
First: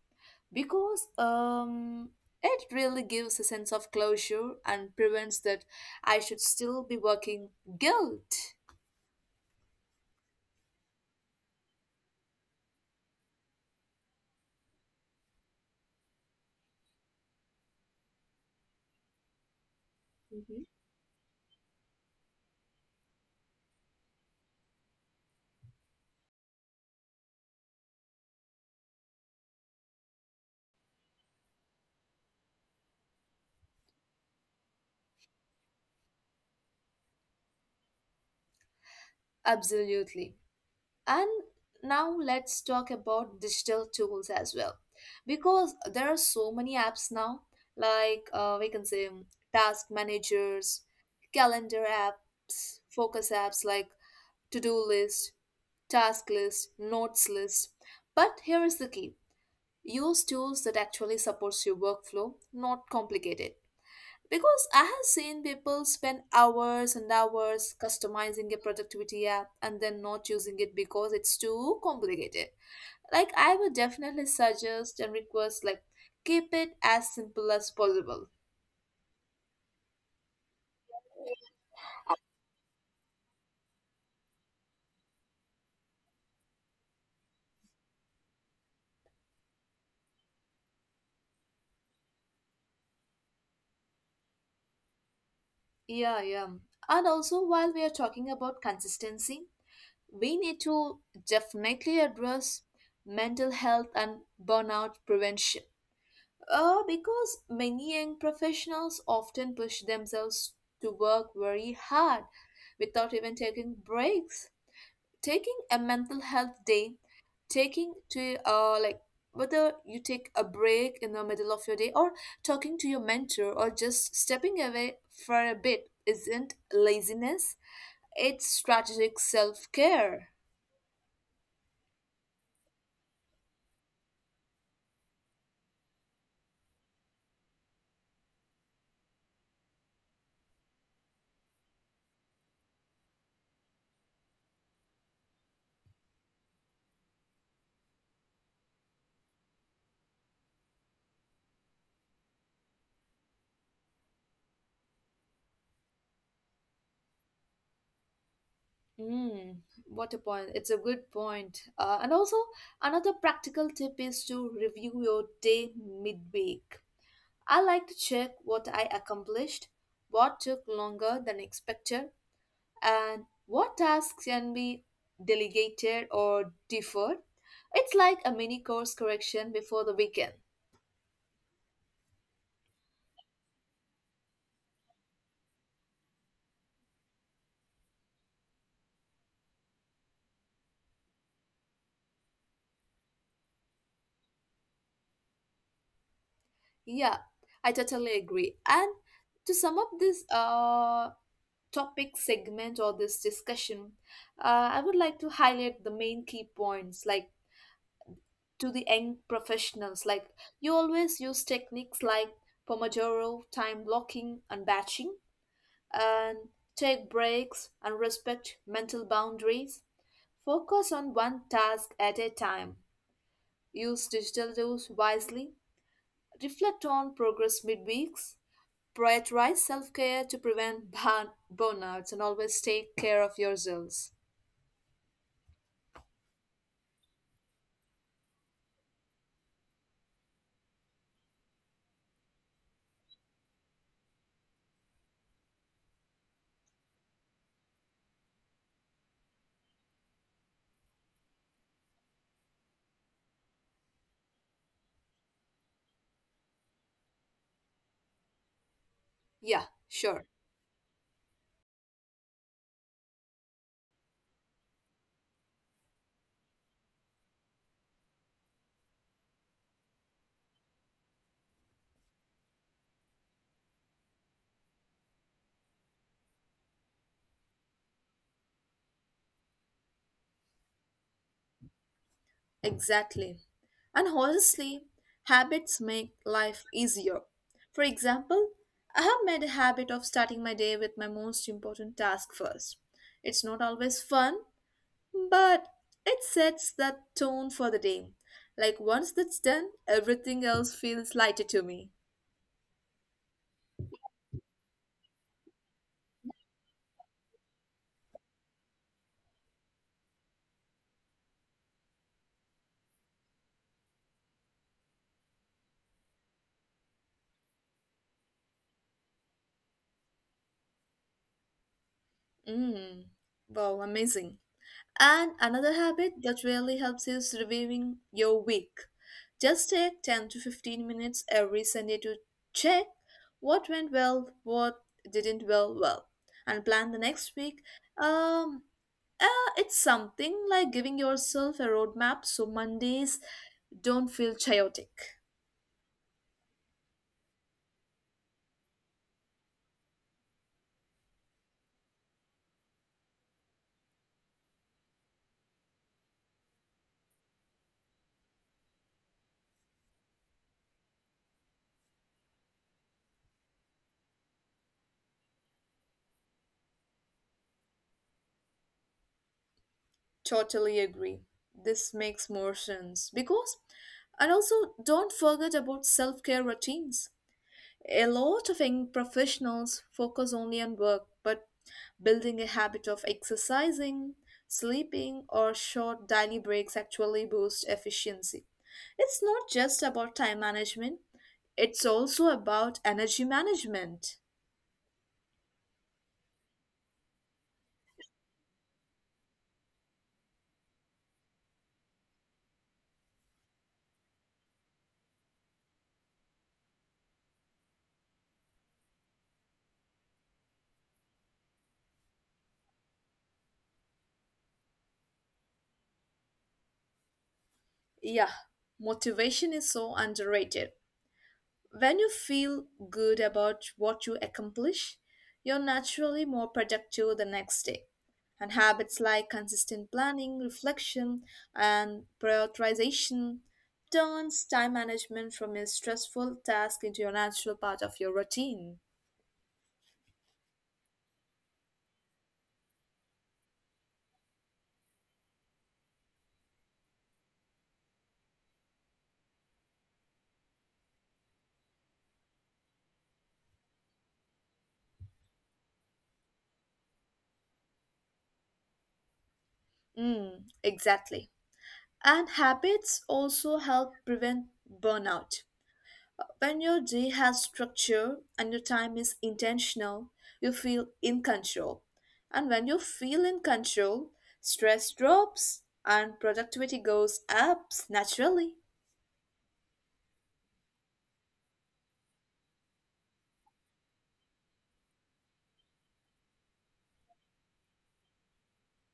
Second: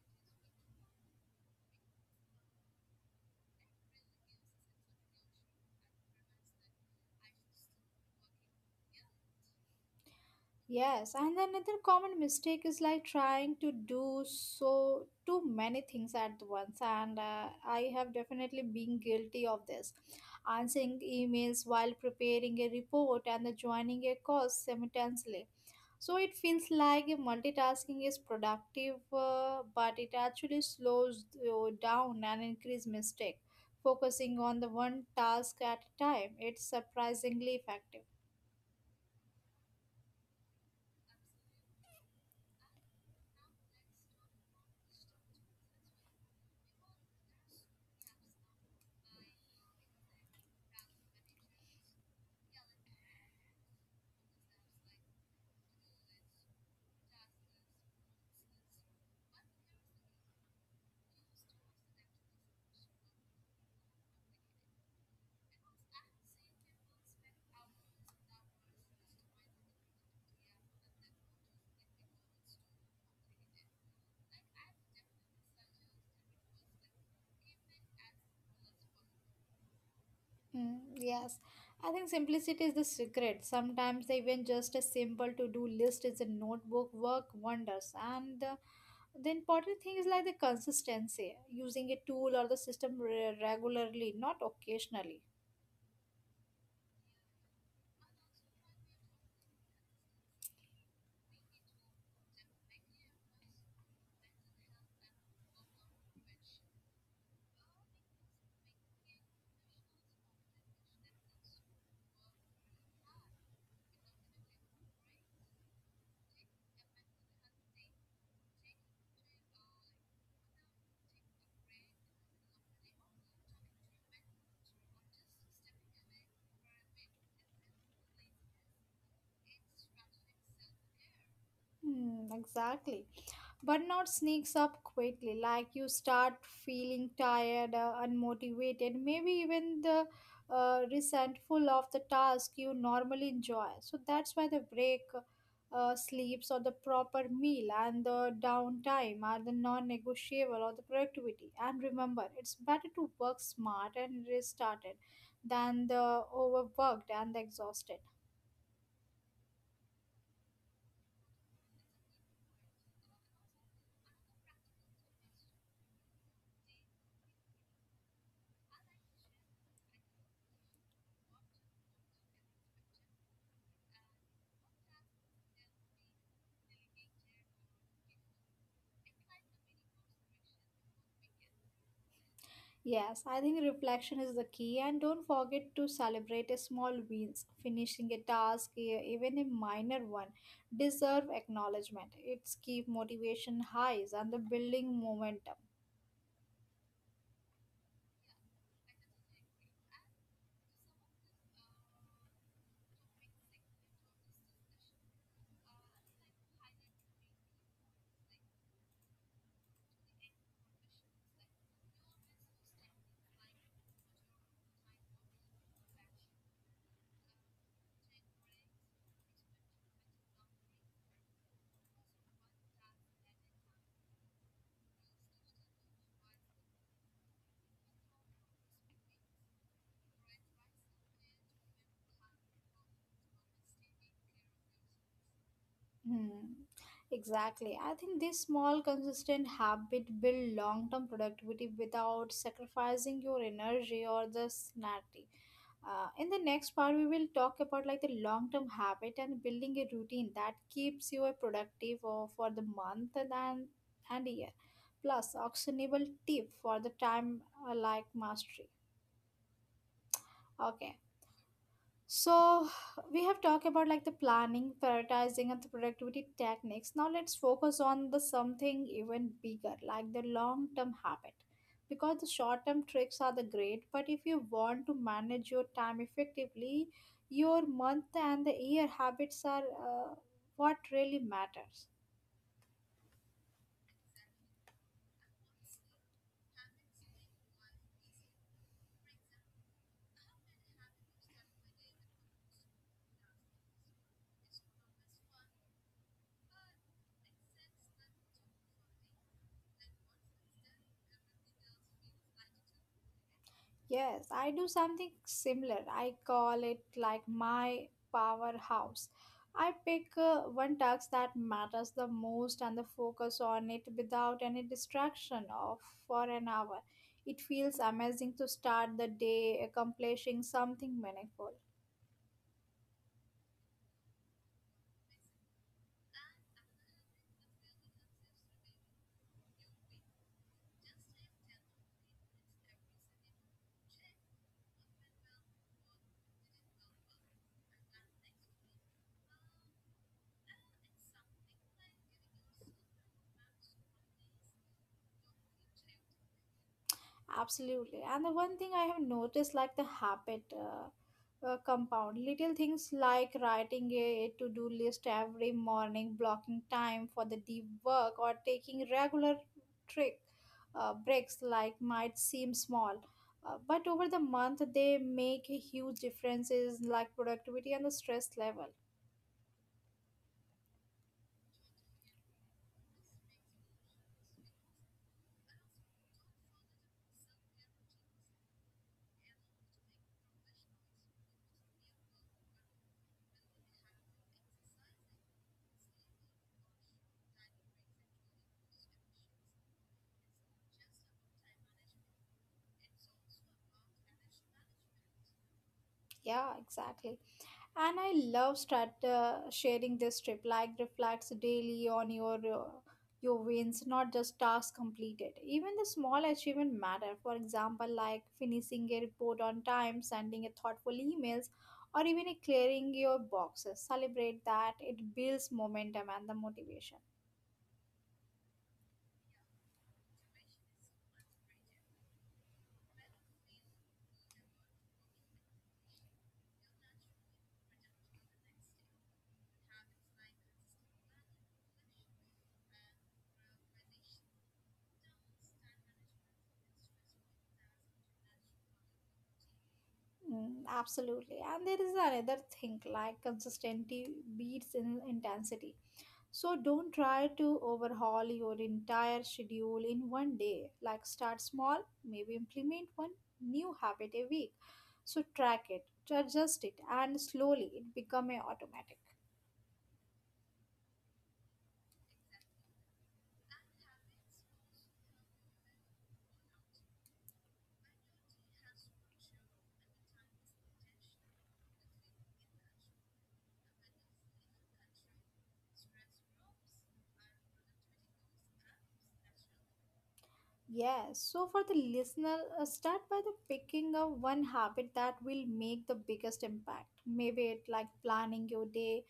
Because um, it really gives a sense of closure and prevents that I should still be working guilt. Yes, and another common mistake is like trying to do so too many things at once, and uh, I have definitely been guilty of this. Mhm. Answering emails while preparing a report and joining a course simultaneously. So it feels like multitasking is productive, uh, but it actually slows you down and increase mistake. Focusing on the one task at a time, it's surprisingly effective. Absolutely. And now let's talk about digital tools as well, because there are so many apps now, like uh, we can say um, task managers, calendar apps, focus apps like to do list, task list, notes list. But here is the key, use tools that actually supports your workflow, not complicated. Because I have seen people spend hours and hours customizing a productivity app and then not using it because it's too complicated. Like, I would definitely suggest and request, like, keep it as simple as possible. Mm, yes, I think simplicity is the secret. Sometimes even just a simple to-do list is a notebook work wonders. And the, the important thing is like the consistency, using a tool or the system re- regularly, not occasionally. Yeah, yeah. And also, while we are talking about consistency, we need to definitely address mental health and burnout prevention. Uh, because many young professionals often push themselves to work very hard without even taking breaks. Taking a mental health day, taking to uh like whether you take a break in the middle of your day or talking to your mentor or just stepping away for a bit isn't laziness, it's strategic self-care. Hmm, exactly. Burnout sneaks up quickly, like you start feeling tired, uh, unmotivated, maybe even the uh, resentful of the task you normally enjoy. So that's why the break, uh, sleeps, or the proper meal and the downtime are the non negotiable or the productivity. And remember, it's better to work smart and restarted than the overworked and the exhausted. Mm, what a point. It's a good point. Uh, and also, another practical tip is to review your day midweek. I like to check what I accomplished, what took longer than expected, and what tasks can be delegated or deferred. It's like a mini course correction before the weekend. Yes, I think reflection is the key, and don't forget to celebrate a small wins. Finishing a task, e- even a minor one, deserve acknowledgement. It's keep motivation highs and the building momentum. Yeah, I totally agree. And to sum up this uh, topic segment or this discussion, uh, I would like to highlight the main key points like to the young professionals. Like you always use techniques like Pomodoro, time blocking and batching, and take breaks and respect mental boundaries. Focus on one task at a time. Use digital tools wisely. Reflect on progress midweeks. Prioritize self care to prevent [LAUGHS] burn- burnouts and always take care of yourselves. Hmm, exactly. I think this small, consistent habit build long term productivity without sacrificing your energy or the sanity. Uh, in the next part, we will talk about like the long term habit and building a routine that keeps you a productive uh, for the month and then- and year. Plus, actionable tip for the time uh, like mastery. Yeah, sure. Okay, so we have talked about like the planning, prioritizing, and the productivity techniques. Now let's focus on the something even bigger, like the long-term habit. Because the short-term tricks are the great, but if you want to manage your time effectively, your month and the year habits are uh, what really matters. Exactly. And honestly, habits make life easier. For example, I have made a habit of starting my day with my most important task first. It's not always fun, but it sets that tone for the day. Like once that's done, everything else feels lighter to me. Yes, I do something similar. I call it like my powerhouse. I pick uh, one task that matters the most and the focus on it without any distraction of for an hour. It feels amazing to start the day accomplishing something meaningful. Mm, wow, amazing. And another habit that really helps is reviewing your week. Just take ten to fifteen minutes every Sunday to check what went well, what didn't well, well, and plan the next week. Um, uh, it's something like giving yourself a roadmap so Mondays don't feel chaotic. Absolutely. And the one thing I have noticed, like the habit uh, uh, compound, little things like writing a to do list every morning, blocking time for the deep work, or taking regular trick uh, breaks, like might seem small. Uh, but over the month, they make a huge differences like productivity and the stress level. Totally agree. This makes more sense because, and also don't forget about self care routines. A lot of young professionals focus only on work, but building a habit of exercising, sleeping, or short daily breaks actually boosts efficiency. It's not just about time management, it's also about energy management. Yeah, exactly. And I love start uh, sharing this trip. Like reflects daily on your uh, your wins, not just tasks completed. Even the small achievement matter. For example, like finishing a report on time, sending a thoughtful emails, or even a clearing your boxes. Celebrate that. It builds momentum and the motivation. Yeah, motivation is so underrated. When you feel good about what you accomplish, you're naturally more productive the next day. And habits like consistent planning, reflection, and prioritization turns time management from a stressful task into a natural part of your routine. Mm, absolutely. And there is another thing like consistency beats in intensity. So don't try to overhaul your entire schedule in one day. Like start small, maybe implement one new habit a week. So track it, adjust it, and slowly it become a automatic. Mm, exactly. And habits also help prevent burnout. When your day has structure and your time is intentional, you feel in control. And when you feel in control, stress drops and productivity goes up naturally. Yes, so for the listener, uh, start by the picking up one habit that will make the biggest impact. Maybe it like planning your day,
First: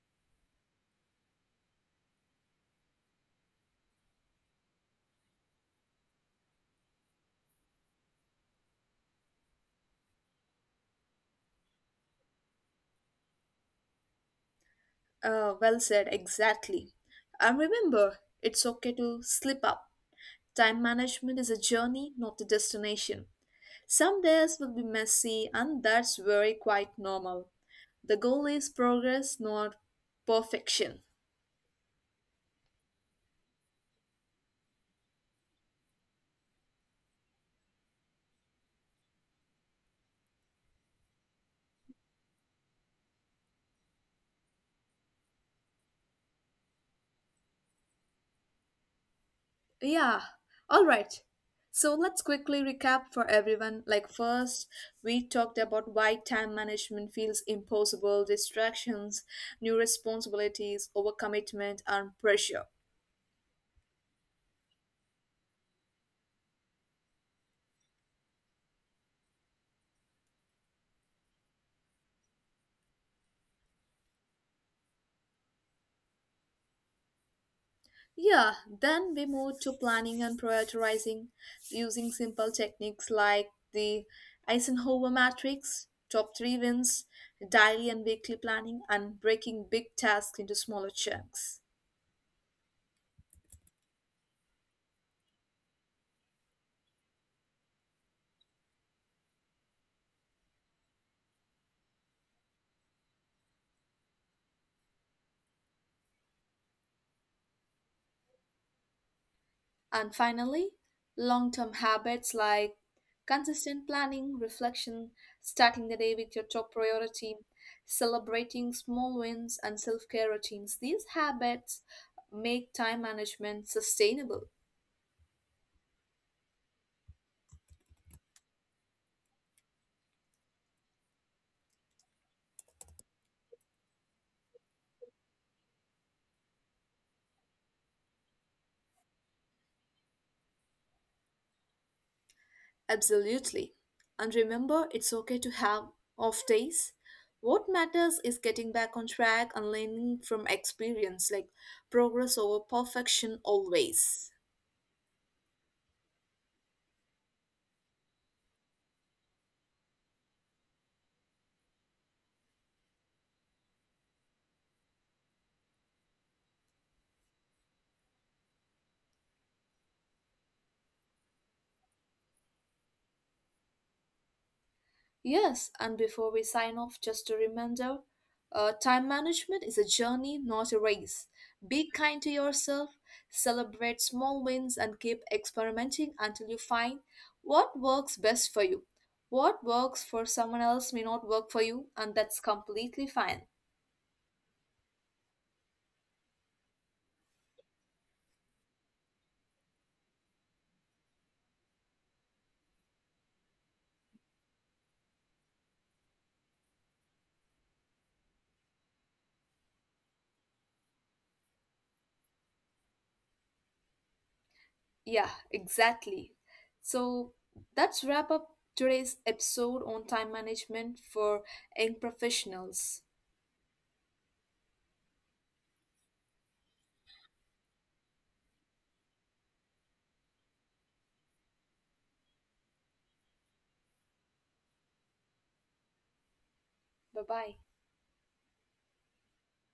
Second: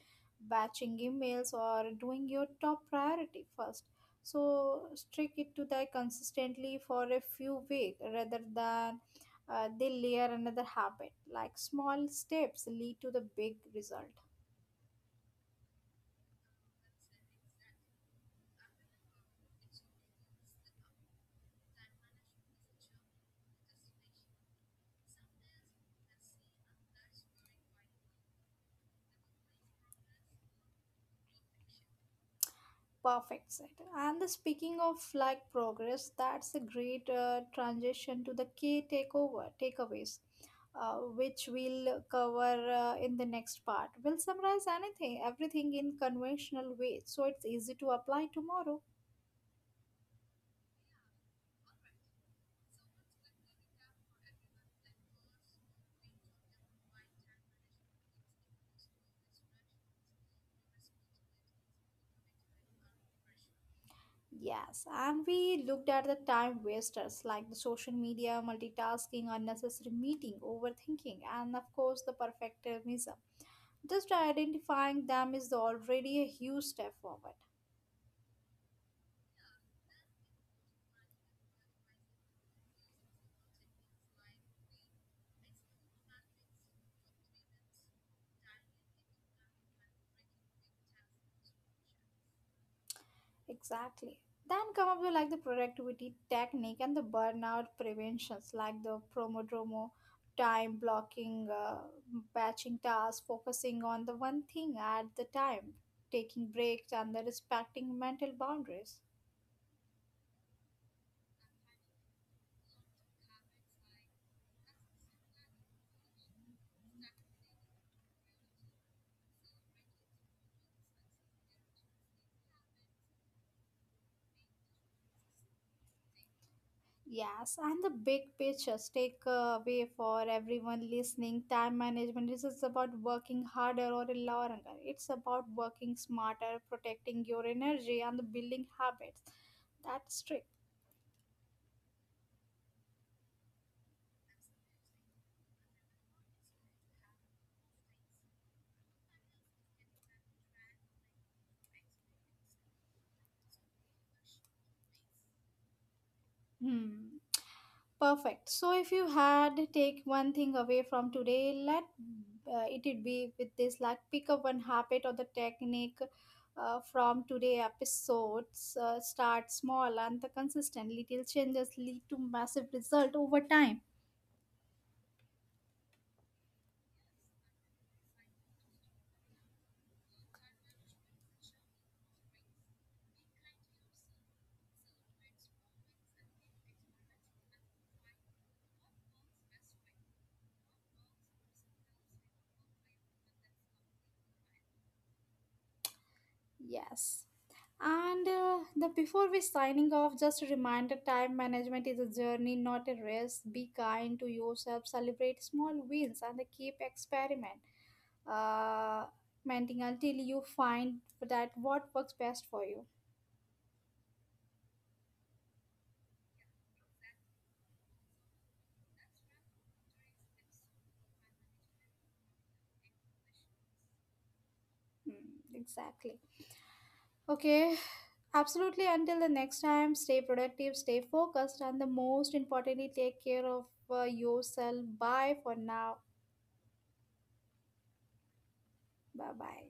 batching emails, or doing your top priority first. So stick it to that consistently for a few weeks rather than uh, they layer another habit. Like small steps lead to the big result. Uh, well said, exactly. And remember, it's okay to slip up. Time management is a journey, not a destination. Some days will be messy, and that's very quite normal. The goal is progress, not perfection. Perfect set. And the speaking of like progress, that's a great uh, transition to the key takeover takeaways, uh, which we'll cover uh, in the next part. We'll summarize anything, everything in conventional way, so it's easy to apply tomorrow. Yeah, all right. So let's quickly recap for everyone. Like, first, we talked about why time management feels impossible, distractions, new responsibilities, overcommitment, and pressure. Yes, and we looked at the time wasters like the social media, multitasking, unnecessary meeting, overthinking, and of course the perfectionism. Just identifying them is already a huge step forward. Yeah, then we moved to planning and prioritizing using simple techniques like the Eisenhower matrix, top three wins, daily and weekly planning, and breaking big tasks into smaller chunks. Exactly. Then come up with like the productivity technique and the burnout preventions, like the Pomodoro, time blocking, uh, batching tasks, focusing on the one thing at the time, taking breaks, and the respecting mental boundaries. And finally, long term habits like consistent planning, reflection, starting the day with your top priority, celebrating small wins, and self care routines. These habits make time management sustainable. Yes, and the big pictures take away for everyone listening. Time management is just about working harder or longer. It's about working smarter, protecting your energy, and the building habits. That's trick. Absolutely. And remember, it's okay to have off days. What matters is getting back on track and learning from experience, like progress over perfection always. Hmm. Perfect. So, if you had to take one thing away from today, let uh, it would be with this like pick up one habit or the technique uh, from today episodes. Uh, start small and the consistent little changes lead to massive result over time. Yes, and before we sign off, just a reminder, uh, time management is a journey, not a race. Be kind to yourself, celebrate small wins, and keep experimenting until you find what works best for you. What works for someone else may not work for you, and that's completely fine. Yes. And uh, the before we signing off, just a reminder: time management is a journey, not a race. Be kind to yourself. Celebrate small wins and keep experiment, uh, menting until you find that what works best for you. Yeah, exactly. So that's wrap up today's episode on time management for young professionals. Hmm, exactly. Okay. Absolutely. Until the next time, stay productive, stay focused, and the most importantly, take care of uh, yourself. Bye for now. Bye bye. Bye bye.